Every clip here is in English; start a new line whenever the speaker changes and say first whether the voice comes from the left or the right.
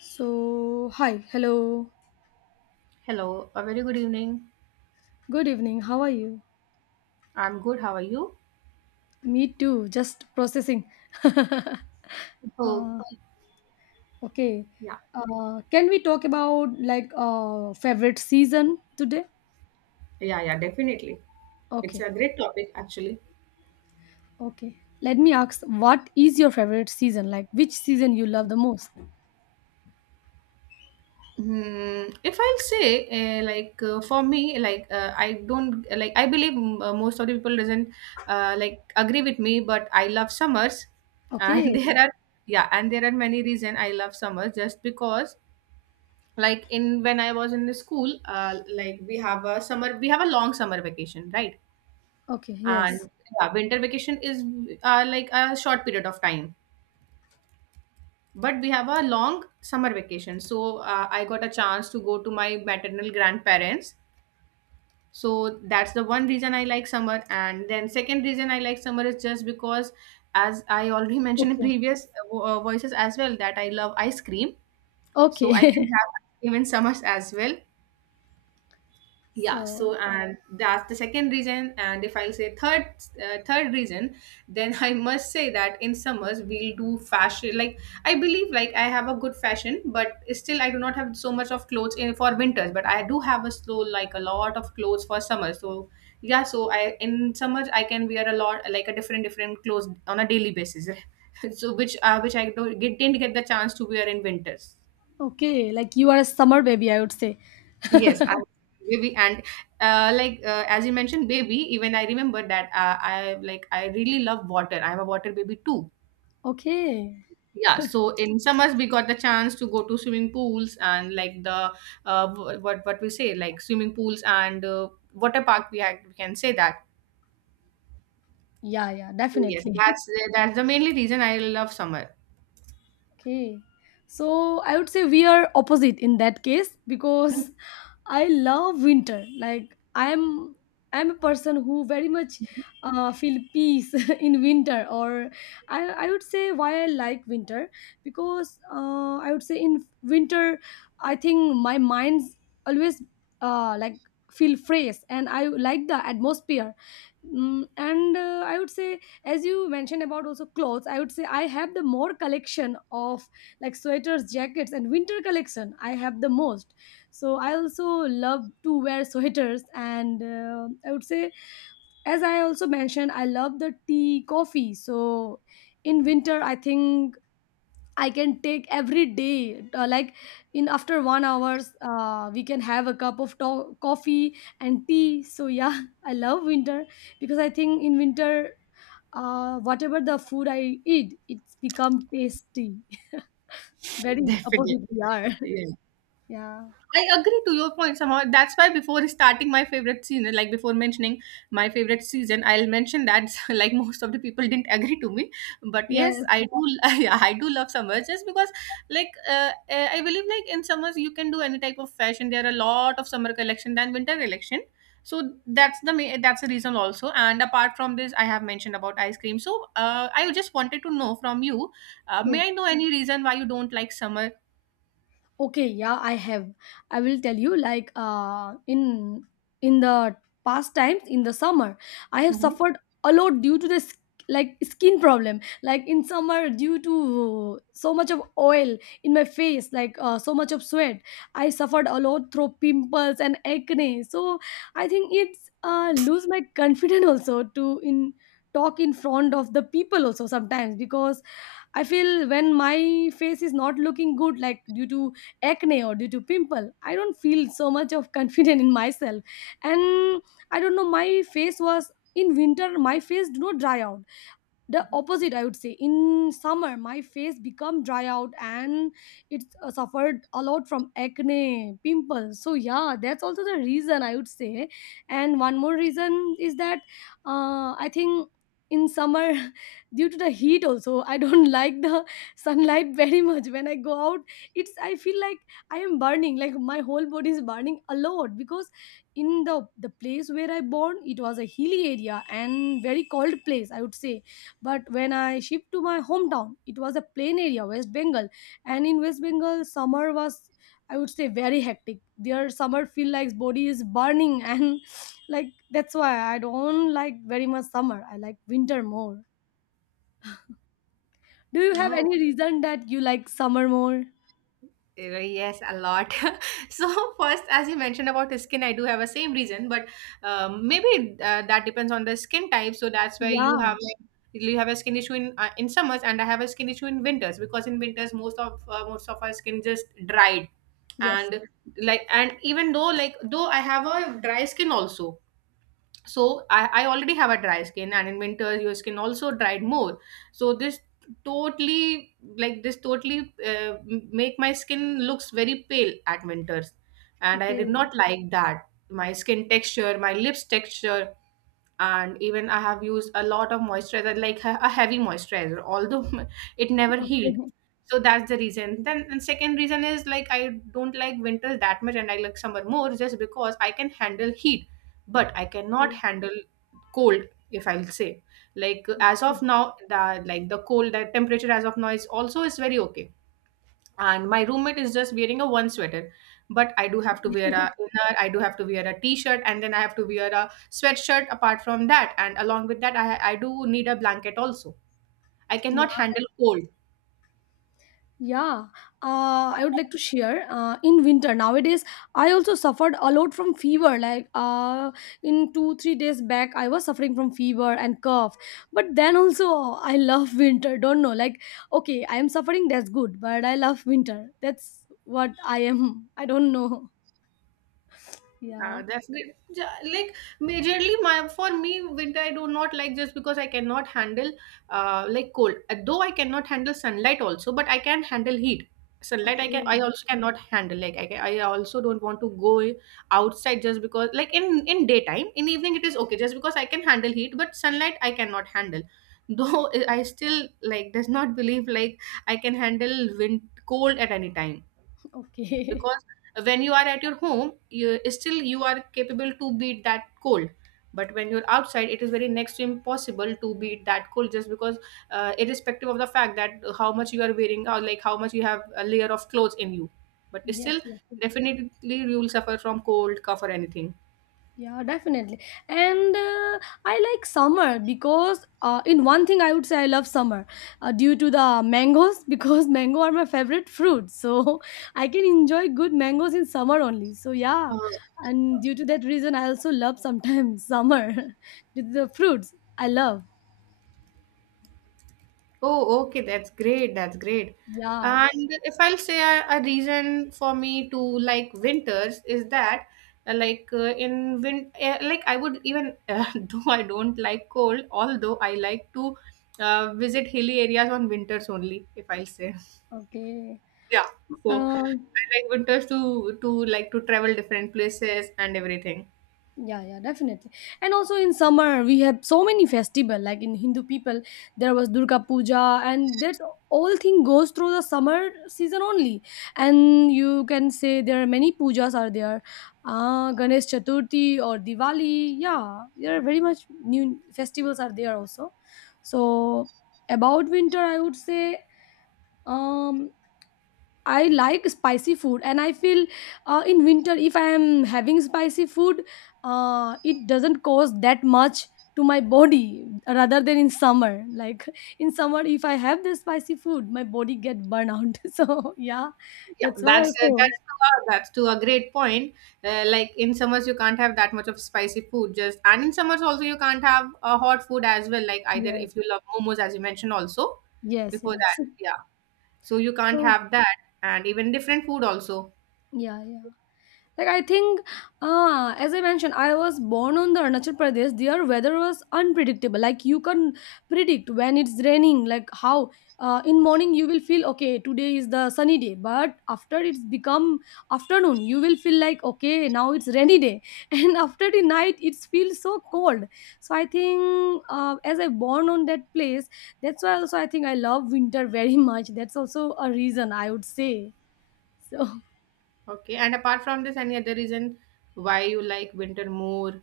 left: So, hi, hello,
right: Hello, a very good evening.
left: good evening, how are you?
right: I'm good. How are you?
left: Me too, just processing. uh,
right: So,
left: okay,
right: yeah,
left: can we talk about like favorite season today?
right: yeah, yeah, definitely. It's
left: Okay,
right: a great topic, actually.
left: okay. Let me ask, what is your favorite season? Like, which season you love the most?
right: If I'll say, like, for me, like, I don't, like, I believe most of the people doesn't, like, agree with me, but I love summers. And
left: Okay,
right: yeah, and there are many reason I love summers just because, like, when I was in the school, like, we have a long summer vacation, right?
left: okay, yes,
right: And yeah, winter vacation is like a short period of time, but we have a long summer vacation, so I got a chance to go to my maternal grandparents. So that's the one reason I like summer, and then second reason I like summer is just because as I already mentioned in
left: okay,
right: previous voices as well that I love ice cream, so I can
left: okay.
right: have even summers as well. Yeah,
left: so,
right: so and that's the second reason, and if I'll say third reason, then I must say that in summers we'll do fashion, like, I believe, like, I have a good fashion, but still I do not have so much of clothes in for winters, but I do have a slow like a lot of clothes for summer. So yeah, so I in summers I can wear a lot, like, a different different clothes on a daily basis so which I don't get, didn't get the chance to wear in winters.
left: okay, like you are a summer baby, I would say.
right: Yes, I was baby, and like, as you mentioned baby, even I remember that I really love water. I'm a water baby too.
left: Okay,
right: Yeah, so in summers we got the chance to go to swimming pools, and like the what we say, like, swimming pools and water park. We can say that.
left: yeah, yeah,
right: So yes,
left: definitely.
right: that's the mainly reason I love summer.
left: Okay. So I would say we are opposite in that case because I love winter. Like I'm a person who very much feel peace in winter. Or I would say why I like winter, because I would say in winter I think my mind's always uh, like feel fresh and I like the atmosphere. Mm, and I would say, as you mentioned about also clothes, I would say I have the more collection of like sweaters, jackets, and winter collection. I have the most. So I also love to wear sweaters, and I would say, as I also mentioned, I love the tea, coffee. So in winter, I think I can take every day. In after 1 hours, we can have a cup of coffee and tea. So yeah, I love winter because I think in winter, whatever the food I eat, it's become tasty. Very opposite
right: Definitely.
left: we are.
right: Yeah.
left: Yeah.
right: I agree to your point somehow. That's why before starting my favorite season, like before mentioning my favorite season, I'll mention that like most of the people didn't agree to me. But yes,
left: Yes.
right: I do. Yeah, I do love summers just because, like, I believe, like, in summers you can do any type of fashion. There are a lot of summer collection than winter collection. So that's the reason also. And apart from this, I have mentioned about ice cream. So, I just wanted to know from you,
left: Yes.
right: may I know any reason why you don't like summer?
left: Okay, yeah, I have, I will tell you like in the past times in the summer I have
right: Hmm.
left: suffered a lot due to this, like skin problem. Like in summer, due to so much of oil in my face, like so much of sweat, I suffered a lot through pimples and acne. So I think it's lose my confidence also to in talk in front of the people also sometimes because I feel when my face is not looking good, like due to acne or due to pimple, I don't feel so much of confident in myself. And I don't know, my face was in winter, my face do not dry out. The opposite, I would say, in summer my face become dry out and it suffered a lot from acne pimples. So yeah, that's also the reason, I would say. And one more reason is that I think in summer due to the heat also, I don't like the sunlight very much. When I go out, it's I feel like I am burning, like my whole body is burning a lot, because in the place where I born, it was a hilly area and very cold place, I would say. But when I shipped to my hometown, it was a plain area, West Bengal, and in West Bengal, summer was, I would say, very hectic. Their summer feel like body is burning, and like that's why I don't like very much summer. I like winter more. Do you have any
right: Oh.
left: reason that you like summer more?
right: Yes, a lot. So first, as you mentioned about the skin, I do have a same reason, but maybe, that depends on the skin type. So that's why
left: Yeah.
right: you have a skin issue in summers, and I have a skin issue in winters, because in winters most of our skin just dried,
left: Yes.
right: and, like, and even though, like, though I have a dry skin also, so I already have a dry skin, and in winter your skin also dried more, so this totally, like, this totally make my skin looks very pale at winters, and I did
left: Okay.
right: not like that, my skin texture, my lips texture, and even I have used a lot of moisturizer, like a heavy moisturizer, although it never healed.
left: Okay.
right: So that's the reason then, and second reason is, like, I don't like winter that much, and I like summer more just because I can handle heat, but I cannot handle cold. If I'll say, like, as of now, the, like, the temperature as of now is also is very okay, and my roommate is just wearing a one sweater, but I do have to wear a inner, I do have to wear a t-shirt, and then I have to wear a sweatshirt apart from that, and along with that, I do need a blanket also. I
left: Yeah.
right: cannot handle cold.
left: Yeah, I would like to share. In winter nowadays, I also suffered a lot from fever. Like in 2 3 days back, I was suffering from fever and cough. But then also, I love winter. Don't know, like okay, I am suffering. That's good, but I love winter. That's what I am. I don't know. Yeah.
right: That's great. Like, majorly, my for me, winter I do not like just because I cannot handle like cold. Though I cannot handle sunlight also, but I can handle heat. Sunlight I
left: Okay.
right: also cannot handle. Like, I also don't want to go outside just because, like, in daytime, in evening it is okay, just because I can handle heat, but sunlight I cannot handle. Though I still, like, does not believe, like, I can handle wind cold at any time,
left: Okay.
right: because when you are at your home, you are capable to beat that cold, but when you're outside, it is very next to impossible to beat that cold just because, irrespective of the fact that how much you are wearing, or like how much you have a layer of clothes in you, but
left: yes.
right: still
left: Yes.
right: definitely you will suffer from cold, cough, or anything.
left: Yeah, definitely. And I like summer because, in one thing, I would say I love summer due to the mangoes because mango are my favorite fruit. So I can enjoy good mangoes in summer only. So, yeah. And due to that reason, I also love sometimes summer with the fruits I love.
right: Oh, okay. That's great. That's great.
left: Yeah.
right: And if I'll say a reason for me to like winters is that, like, in win like, I would even though I don't like cold, although I like to visit hilly areas on winters only, if I'll say.
left: Okay.
right: Yeah. So
left: Um,
right: I like winters to travel different places and everything.
left: yeah, yeah, definitely. And also in summer, we have so many festival. Like in Hindu people, there was Durga Puja, and that all thing goes through the summer season only. And you can say there are many pujas are there, Ganesh Chaturthi or Diwali. Yeah, there are very much new festivals are there also. So about winter, I would say. Um, I like spicy food, and I feel in winter if I am having spicy food, it doesn't cause that much to my body rather than in summer. Like in summer, if I have the spicy food, my body get burn out. So yeah,
right: Yeah,
left: that's why
right: that's
left: also.
right: that's to a great point. Like, in summers, you can't have that much of spicy food. Just and in summers also you can't have a hot food as well. Like, either
left: Yeah,
right: if you love momos, as you mentioned also
left: yes,
right: before that,
left: yes.
right: yeah. So you can't
left: So
right: have that, and even different food also.
left: yeah, yeah. Like I think, as I mentioned, I was born on the Arunachal Pradesh. Their weather was unpredictable. Like you can predict when it's raining. Like how in morning you will feel okay. Today is the sunny day, but after it's become afternoon, you will feel like okay, now it's rainy day, and after the night it feels so cold. So I think as I born on that place, that's why also I think I love winter very much. That's also a reason, I would say. So.
right: Okay, and apart from this, any other reason why you like winter more?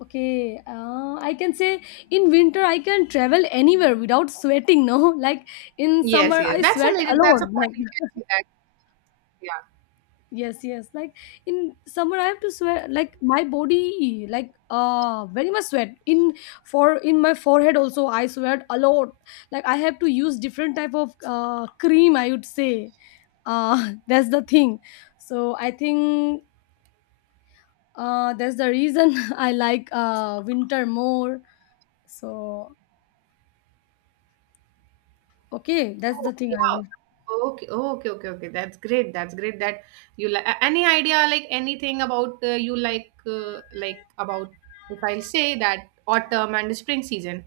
left: Okay, I can say in winter I can travel anywhere without sweating. No, like in
right: Yes,
left: summer
right: yes,
left: I
right: that's a
left: sweat
right: major. That's a
left: alone. Like
right: point. You can see that. Yeah.
left: yes, yes. Like in summer I have to sweat. Like my body, like very much sweat in for in my forehead also I sweat a lot. Like I have to use different type of cream. I would say that's the thing. So I think that's the reason I like winter more. So, okay, that's the
right: Oh,
left: thing I
right: yeah.
left: will.
right: Okay, oh, okay, okay, okay. That's great. That's great that you like any idea, like, anything about, you like, like about, if I'll say, that autumn and spring season.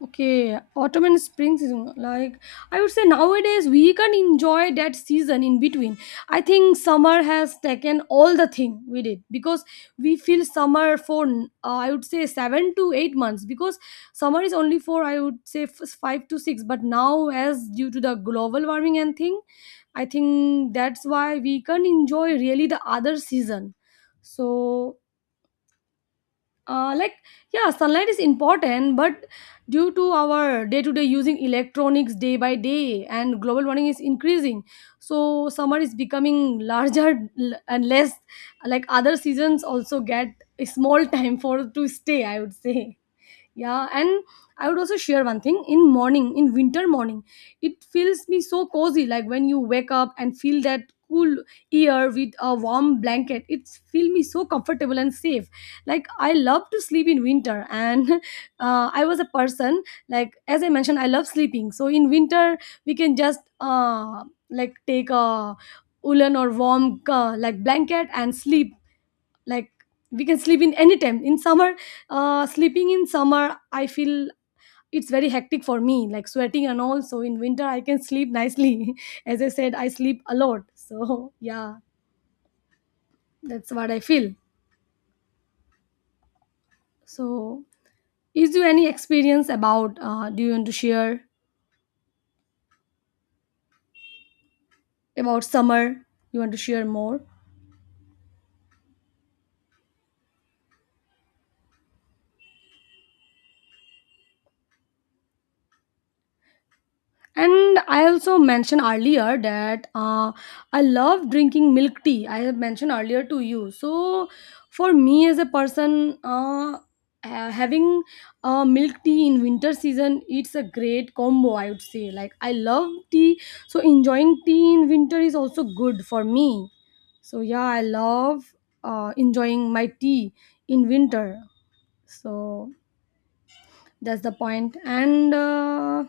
left: Okay, autumn and spring season. Like I would say nowadays we can enjoy that season in between. I think summer has taken all the thing we did, because we feel summer for I would say 7 to 8 months, because summer is only for, I would say, 5 to 6. But now as due to the global warming and thing, I think that's why we can enjoy really the other season. So uh, like yeah, sunlight is important, but due to our day to day using electronics day by day and global warming is increasing, so summer is becoming larger and less, like other seasons also get a small time for to stay, I would say. Yeah, and I would also share one thing. In morning, in winter morning, it feels me so cozy. Like when you wake up and feel that cool air with a warm blanket, it feel me so comfortable and safe. Like I love to sleep in winter, and I was a person, like as I mentioned, I love sleeping. So in winter we can just take a woolen or warm blanket and sleep. Like we can sleep in any time. In summer, sleeping in summer I feel it's very hectic for me, like sweating and all. So in winter I can sleep nicely, as I said I sleep a lot, so yeah, that's what I feel. So is there any experience about, do you want to share about summer, you want to share more? And I also mentioned earlier that I love drinking milk tea. I have mentioned earlier to you. So for me as a person, having milk tea in winter season, it's a great combo, I would say. Like I love tea, so enjoying tea in winter is also good for me. So yeah, I love enjoying my tea in winter. So that's the point. And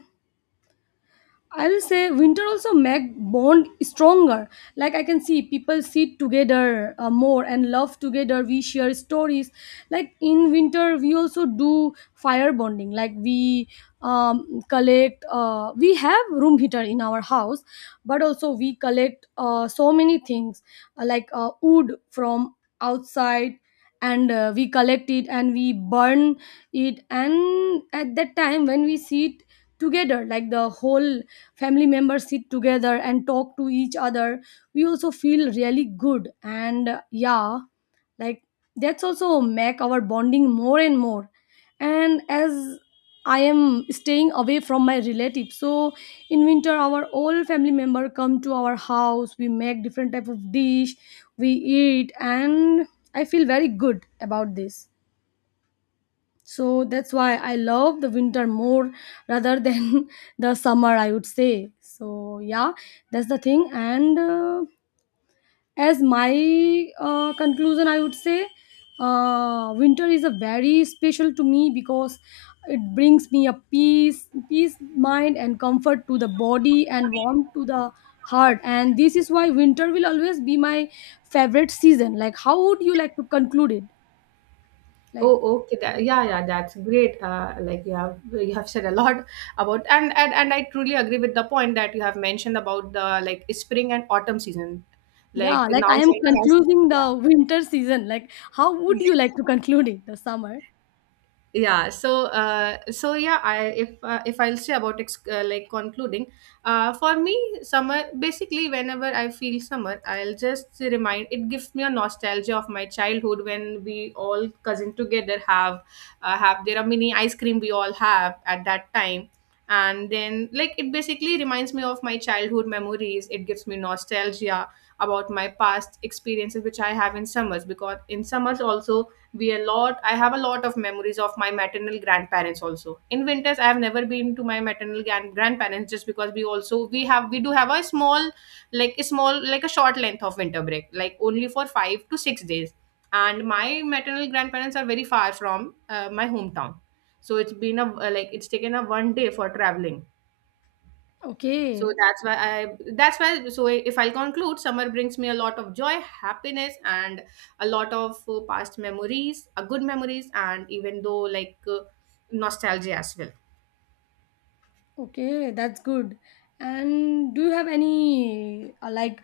left: I will say winter also make bond stronger. Like I can see people sit together more and love together. We share stories. Like in winter, we also do fire bonding. Like we collect. We have room heater in our house, but also we collect so many things wood from outside, and we collect it and we burn it. And at that time when we sit together, like the whole family members sit together and talk to each other, we also feel really good. And yeah, like that's also make our bonding more and more. And as I am staying away from my relatives, so in winter our all family member come to our house, we make different type of dish, we eat, and I feel very good about this. So that's why I love the winter more rather than the summer, I would say. So, yeah, that's the thing. And as my conclusion, I would say winter is a very special to me because it brings me a peace, peace mind, and comfort to the body and warmth to the heart. And this is why winter will always be my favorite season. Like, how would you like to conclude it? Like,
right: Oh, okay. Yeah, yeah, that's great. Like, you have said a lot about, and I truly agree with the point that you have mentioned about the, like, spring and autumn season.
left: yeah,
right: Like,
left: like
right: now
left: I am
right: summer has,
left: concluding
right: yeah,
left: the winter season. Like, how would you like to conclude it? The summer?
right: yeah, so so yeah, I if I'll say about like, concluding, for me, summer, basically whenever I feel summer, I'll just remind, it gives me a nostalgia of my childhood when we all cousin together have, have their mini ice cream we all have at that time. And then, like, it basically reminds me of my childhood memories, it gives me nostalgia about my past experiences which I have in summers, because in summers also, we a lot I have a lot of memories of my maternal grandparents also. In winters I have never been to my maternal grandparents just because, we do have a small like a small like a short length of winter break, like only for 5 to 6 days, and my maternal grandparents are very far from my hometown, so it's taken a one day for traveling, so
left: Okay,
right: that's why, so if I'll conclude, summer brings me a lot of joy, happiness, and a lot of, past memories, good memories, and even though, like, nostalgia as well.
left: okay, that's good. And do you have any like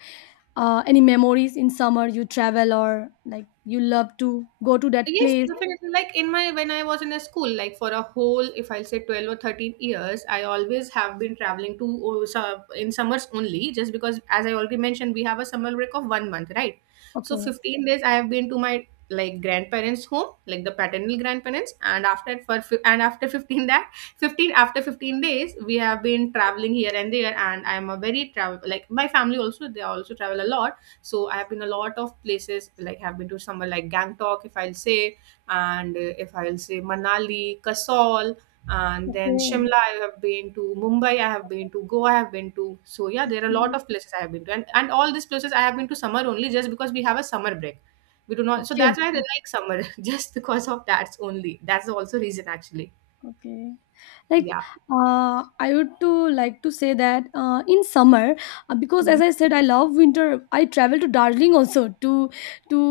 left: any memories in summer you travel or like you love to go to that
right: Yes,
left: place?
right: definitely. Like, in my when I was in a school, like, for a whole, if I'll say 12 or 13 years, I always have been traveling to in summers only, just because as I already mentioned, we have a summer break of one month, right? So
left: Okay,
right: 15 days I have been to my, like, grandparents' home, like the paternal grandparents, and after for and after 15 that 15 after 15 days we have been traveling here and there, and I'm a very travel, like, my family also, they also travel a lot. So I have been a lot of places, like, I've been to somewhere, like, Gangtok, if I'll say, and if I'll say Manali, Kasol, and then
left: okay,
right: Shimla. I have been to Mumbai, I have been to Goa, I have been to, so yeah, there are a lot
left: okay,
right: of places I have been to, and all these places I have been to summer only, just because we have a summer break, we do not, so
left: okay,
right: that's why
left: okay,
right: I like summer just because of, that's only, that's also reason actually.
left: okay. like
right: Yeah.
left: I would to like to say that in summer because
right: Mhm.
left: as I said I love winter, I travel to Darjeeling also to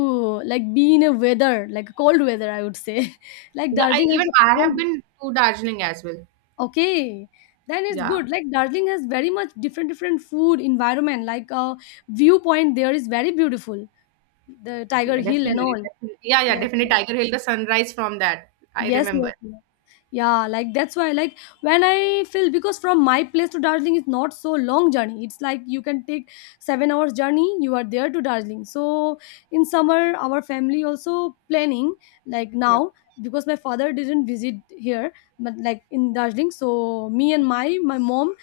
left: like be in a weather, like cold weather I would say. Like
right: Yeah,
left: Darjeeling has
right: even
left: a
right: I
left: cold.
right: have been to Darjeeling as well.
left: Okay, then it's
right: Yeah.
left: good. Like Darjeeling has very much different different food environment, like viewpoint there is very beautiful, the Tiger
right: Yeah,
left: Hill and
right: definitely,
left: all.
right: definitely. Yeah, yeah,
left: Yes,
right: definitely. Tiger Hill, the sunrise from that. I
left: yes, yes,
right: remember.
left: yes, yeah. Like that's why, like when I feel, because from my place to Darjeeling is not so long journey, it's like you can take 7 hours journey, you are there to Darjeeling. So in summer our family also planning, like
right: Yeah.
left: now, because my father didn't visit here but like in Darjeeling. So me and my mom,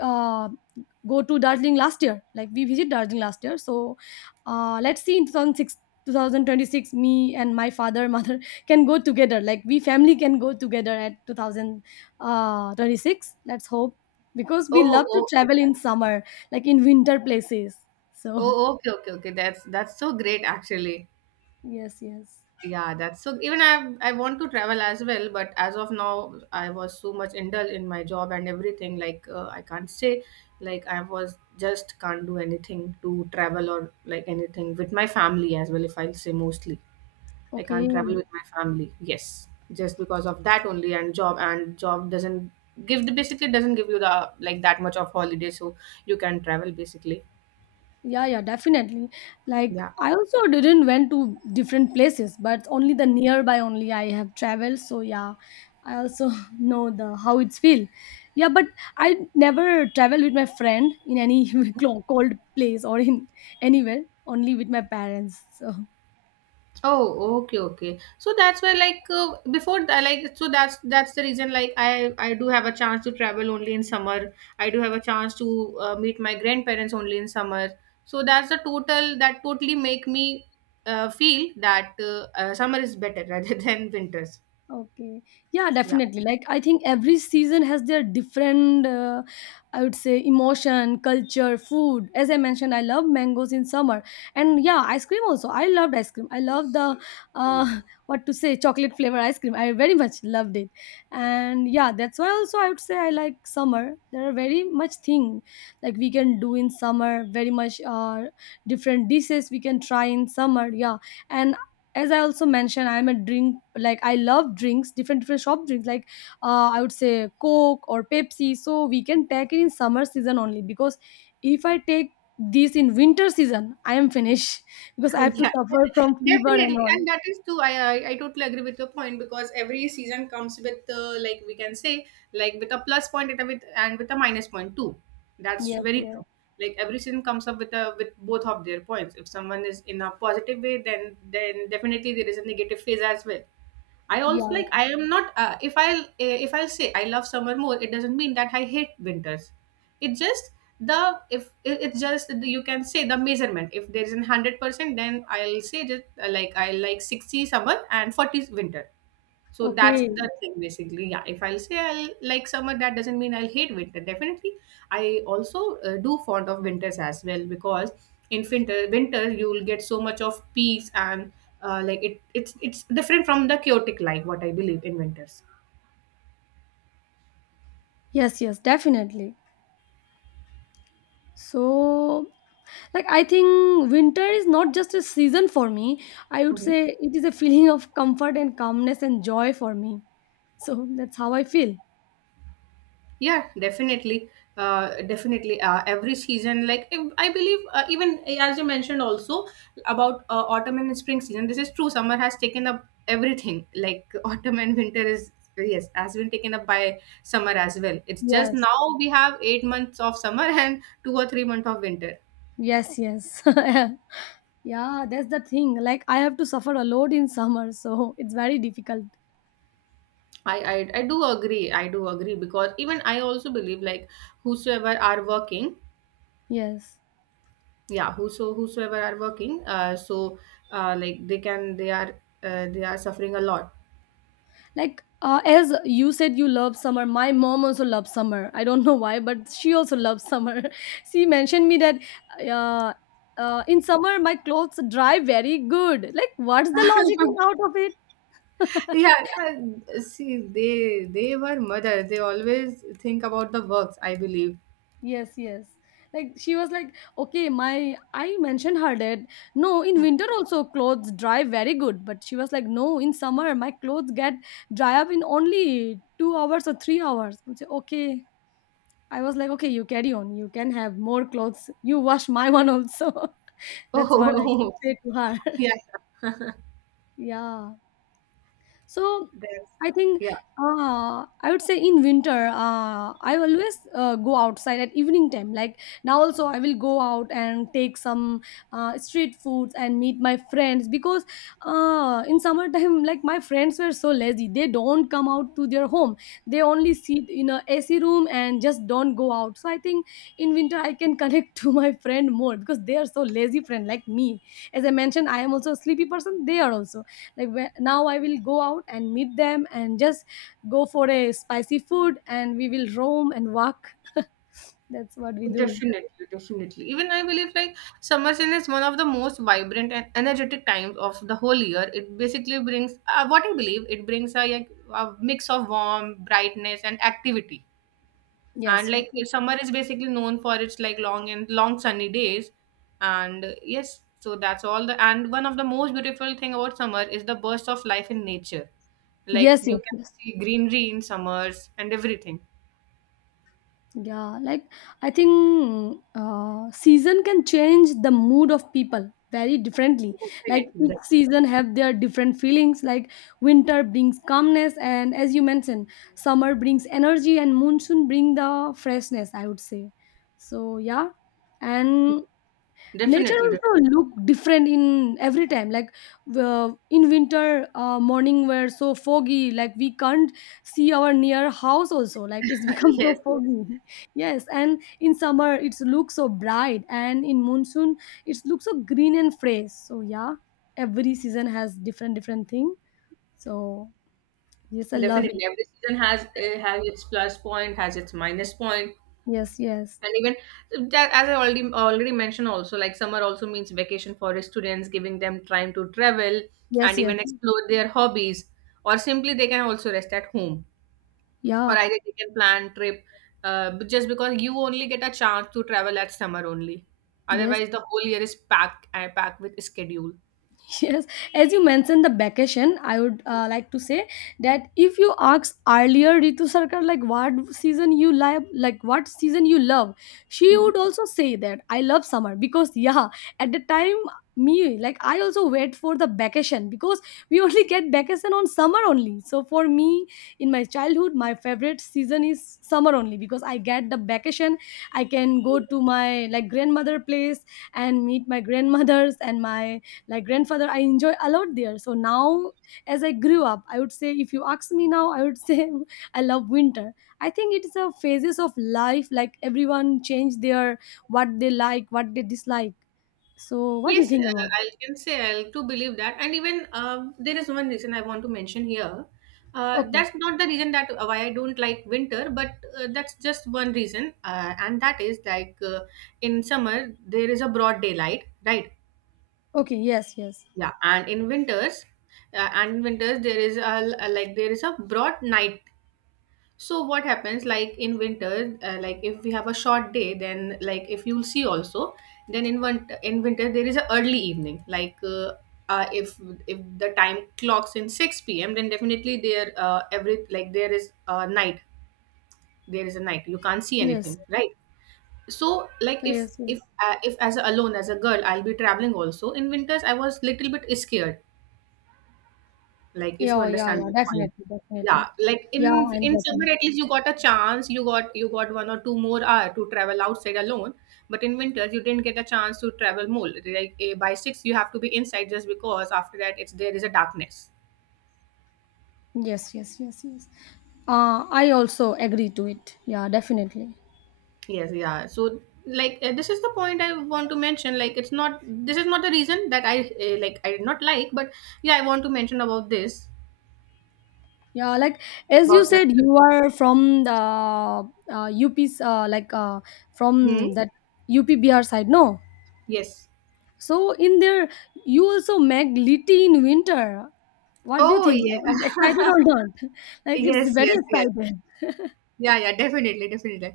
left: uh, go to Darjeeling last year. Like we visit Darjeeling last year. So let's see, in 2006, 2026, me and my father, mother, can go together, like we family can go together at 2026, let's hope. Because we
right: Oh,
left: love to
right: oh,
left: travel in summer, like in winter places. So
right: oh, okay, okay, okay. that's so great, actually.
left: yes, yes.
right: Yeah, that's so. Even I want to travel as well, but as of now, I was so much indulged in my job and everything. Like I can't say, like I was just can't do anything to travel or like anything with my family as well. If I'll say mostly. I
left: Okay.
right: can't travel with my family. Yes, just because of that only, and job doesn't give the basically doesn't give you the like that much of holiday, so you can travel basically.
left: Yeah, yeah, definitely. Like
right: Yeah.
left: I also didn't went to different places, but only the nearby only I have traveled. So yeah, I also know the how it's feel. Yeah, but I never travel with my friend in any clo- cold place or in anywhere. Only with my parents. So
right: Oh, okay, okay. So that's why, like, before that, like, so that's the reason. Like, I do have a chance to travel only in summer. I do have a chance to meet my grandparents only in summer. So that totally make me feel that summer is better rather than winters.
left: okay. Yeah,
right: Yeah.
left: definitely. Like I think every season has their different I would say emotion, culture, food. As I mentioned, I love mangoes in summer. And yeah, ice cream also. I loved ice cream. I love the uh what to say, chocolate flavor ice cream. I very much loved it. And yeah, that's why also I would say I like summer. There are very much thing like we can do in summer, very much different dishes we can try in summer. Yeah. And as I also mentioned, I'm a drink, like I love drinks, different different shop drinks, like I would say Coke or Pepsi. So we can take it in summer season only because if I take this in winter season, I am finished because I have to
right: Yeah,
left: suffer from fever and
right: definitely,
left: all.
right: and that is too, I totally agree with your point, because every season comes with like we can say, like, with a plus point and with a minus point too. That's
left: Yes,
right: very
left: yes,
right: true. Like every season comes up with both of their points. If someone is in a positive way, then definitely there is a negative phase as well. I also like
left: yeah,
right: I am not if I'll say I love summer more, it doesn't mean that I hate winters. It's just the if it- it's just the- You can say the measurement. If there is an 100%, then I'll say just like I like 60 summer and 40 winter. So that's
left: okay,
right: the thing basically. Yeah, if I'll say I'll like summer, that doesn't mean I'll hate winter. Definitely, I also do fond of winters as well, because in winter you will get so much of peace and like it's different from the chaotic life. What I believe in winters.
left: yes, yes, definitely. So like I think winter is not just a season for me, I would
right: Mm-hmm.
left: say it is a feeling of comfort and calmness and joy for me. So that's how I feel.
right: Yeah, definitely. Definitely. Every season, like I believe, even as you mentioned also about autumn and spring season, this is true. Summer has taken up everything. Like autumn and winter is, yes, has been taken up by summer as well. It's just
left: Yes.
right: now we have 8 months of summer and 2 or 3 months of winter.
left: Yes, yes. Yeah, that's the thing. Like I have to suffer a lot in summer, so it's very difficult.
right: I do agree. I do agree because even I also believe like whosoever are working.
left: Yes.
right: Yeah, whosoever are working, so like they are suffering a lot.
left: Like as you said you love summer, my mom also loves summer. I don't know why, but she also loves summer. She mentioned me that uh, in summer my clothes dry very good. Like what's the logic out of it?
right: Yeah, see, they were mothers, they always think about the works, I believe.
left: Yes, yes. Like she was like, okay, my I mentioned her that no, in
right: Mm.
left: winter also clothes dry very good, but she was like, no, in summer my clothes get dry up in only 2 hours or 3 hours. I say, okay. I was like, okay, you carry on. You can have more clothes. You wash my one also. That's what I can
right: Oh.
left: say to her.
right: Yeah,
left: Yeah. So
right: that's
left: I think
right: yeah,
left: I would say in winter, I always go outside at evening time. Like now, also I will go out and take some street foods and meet my friends because in summertime, like my friends were so lazy. They don't come out to their home. They only sit in a AC room and just don't go out. So I think in winter I can connect to my friend more because they are so lazy friend like me. As I mentioned, I am also a sleepy person. They are also like when, now I will go out and meet them and just go for a spicy food and we will roam and walk. That's what we do.
right: definitely, definitely. Even I believe like summer season is one of the most vibrant and energetic times of the whole year. It basically brings what I believe it brings a, like, a mix of warmth, brightness and activity.
left: Yes,
right: And
left: yes,
right: like if summer is basically known for its like long and long sunny days. And yes, so that's all the and one of the most beautiful thing about summer is the burst of life in nature. Like
left: yes,
right: you
left: yes,
right: can
left: yes,
right: see greenery in summers and everything.
left: yeah. Like I think season can change the mood of people very differently.
right: Definitely,
left: Like each
right: definitely.
left: season have their different feelings. Like winter brings calmness, and as you mentioned, summer brings energy, and monsoon bring the freshness, I would say. So yeah. And nature
right: Definitely.
left: also look different in every time. Like in winter morning were so foggy, like we can't see our near house also, like it's become so
right: Yes, yes.
left: foggy. Yes, and in summer it's looks so bright, and in monsoon it's looks so green and fresh. So yeah, every season has different different thing. So yes, I love it.
right: Definitely. Every season has its plus point, has its minus point.
left: Yes, yes,
right: And even, that as I already mentioned also, like summer also means vacation for students, giving them time to travel
left: yes,
right: and
left: yes,
right: even explore their hobbies, or simply they can also rest at home,
left: yeah,
right: or either they can plan trip, but just because you only get a chance to travel at summer only,
left: yes.
right: otherwise the whole year is packed and packed with schedule.
left: Yes, as you mentioned the vacation, I would like to say that if you ask earlier Ritu Sarkar like what season you love, like what season you love, she
right: Mhm.
left: would also say that I love summer because yeah, at the time me, like I also wait for the vacation because we only get vacation on summer only. So for me, in my childhood, my favorite season is summer only because I get the vacation. I can go to my like grandmother place and meet my grandmothers and my like grandfather. I enjoy a lot there. So now, as I grew up, I would say if you ask me now, I would say I love winter. I think it is a phases of life. Like everyone change their what they like, what they dislike. So what do you
right: Yes,
left: think about it?
right: I can say I'll believe that, and even there is one reason I want to mention here. Uh,
left: Okay,
right: that's not the reason that why I don't like winter, but that's just one reason, and that is like in summer there is a broad daylight, right?
left: okay, yes, yes,
right: Yeah, and in winters there is a broad night. So what happens like in winter, like if we have a short day, then like if you'll see also, then in winter there is a early evening. Like uh, if if the time clocks in 6 p.m., then definitely there every like there is a night. There is a night. You can't see
left: yes,
right: anything, right? So like
left: yes, yes,
right: if as a, alone as a girl, I'll be traveling also in winters. I was little bit scared. Like if you
left: yeah, yeah,
right: understand
left: yeah,
right: my.
left: definitely,
right: Yeah,
left: definitely,
right: like
left: yeah,
right: in
left: I'm
right: in
left: getting,
right: summer at least you got a chance, you got 1 or 2 more hour to travel outside alone. But in winter you didn't get a chance to travel more, like by six you have to be inside just because after that it's there is a darkness.
left: yes, yes, yes, yes. I also agree to it. Yeah, definitely.
right: Yes, yeah. So like this is the point I want to mention, like it's not this is not the reason that I like I did not like, but yeah, I want to mention about this.
left: Yeah, like as you
right: About
left: said,
right: winter.
left: you are from the UP's, like
right: Hmm?
left: from that UPBR side, no?
right: Yes.
left: So in there, you also make litti in winter. What do you
right: Oh,
left: think?
right: yeah.
left: Like, is excited or not? Like, it's
right: Yes,
left: very
right: yes, yes.
left: excited.
right: Yeah, yeah, definitely, definitely.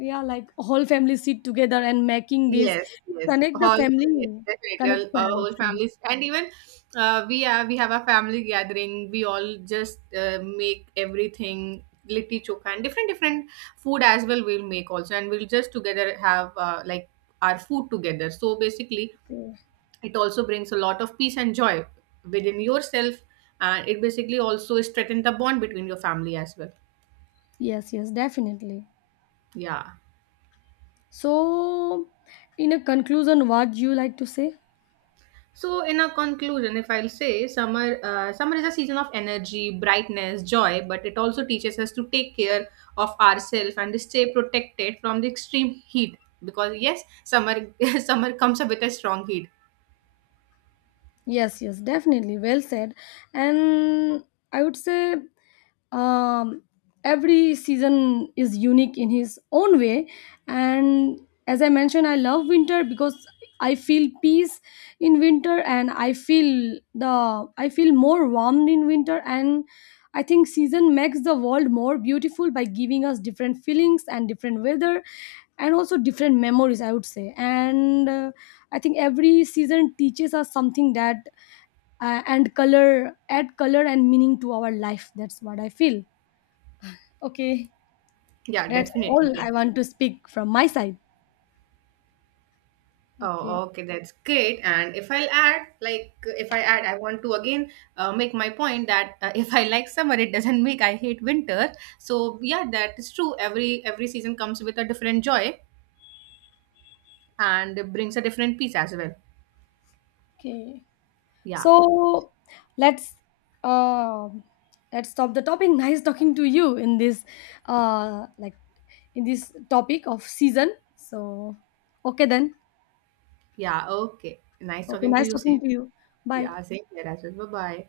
left: Yeah, like whole family sit together and making this,
right: Yes, yes,
left: connect the
right: whole
left: family
right: yes, definitely,
left: connection,
right: our
left: I
right: whole
left: think.
right: families, and even we have a family gathering. We all just make everything litti chokha and different different food as well. We'll make also, and we'll just together have like our food together. So basically,
left: Okay.
right: it also brings a lot of peace and joy within yourself, and it basically also strengthens the bond between your family as well.
left: Yes, yes, definitely.
right: Yeah.
left: So, in a conclusion, what do you like to say?
right: So, in a conclusion, if I'll say summer is a season of energy, brightness, joy, but it also teaches us to take care of ourselves and stay protected from the extreme heat. Because yes, summer summer comes up with a strong heat.
left: Yes, yes, definitely. Well said. And I would say um, every season is unique in his own way. And as I mentioned, I love winter because I feel peace in winter, and I feel the I feel more warmed in winter. And I think season makes the world more beautiful by giving us different feelings and different weather, and also different memories I would say. And I think every season teaches us something that and color add color and meaning to our life. That's what I feel. Okay,
right: Yeah,
left: that's all
right: definitely.
left: I want to speak from my side. Okay,
right: Oh, okay, that's great. And if I add, I want to again make my point that if I like summer, it doesn't make I hate winter. So yeah, that is true. Every season comes with a different joy and it brings a different peace as well.
left: okay.
right: Yeah.
left: So let's uh, let's stop the topic. Nice talking to you in this like in this topic of season. So okay then.
right: Yeah. Okay. Nice
left: Okay,
right: talking to
left: nice
right: you.
left: talking
right: Same.
left: to you. Bye.
right: Yeah. Same here as well. Bye bye.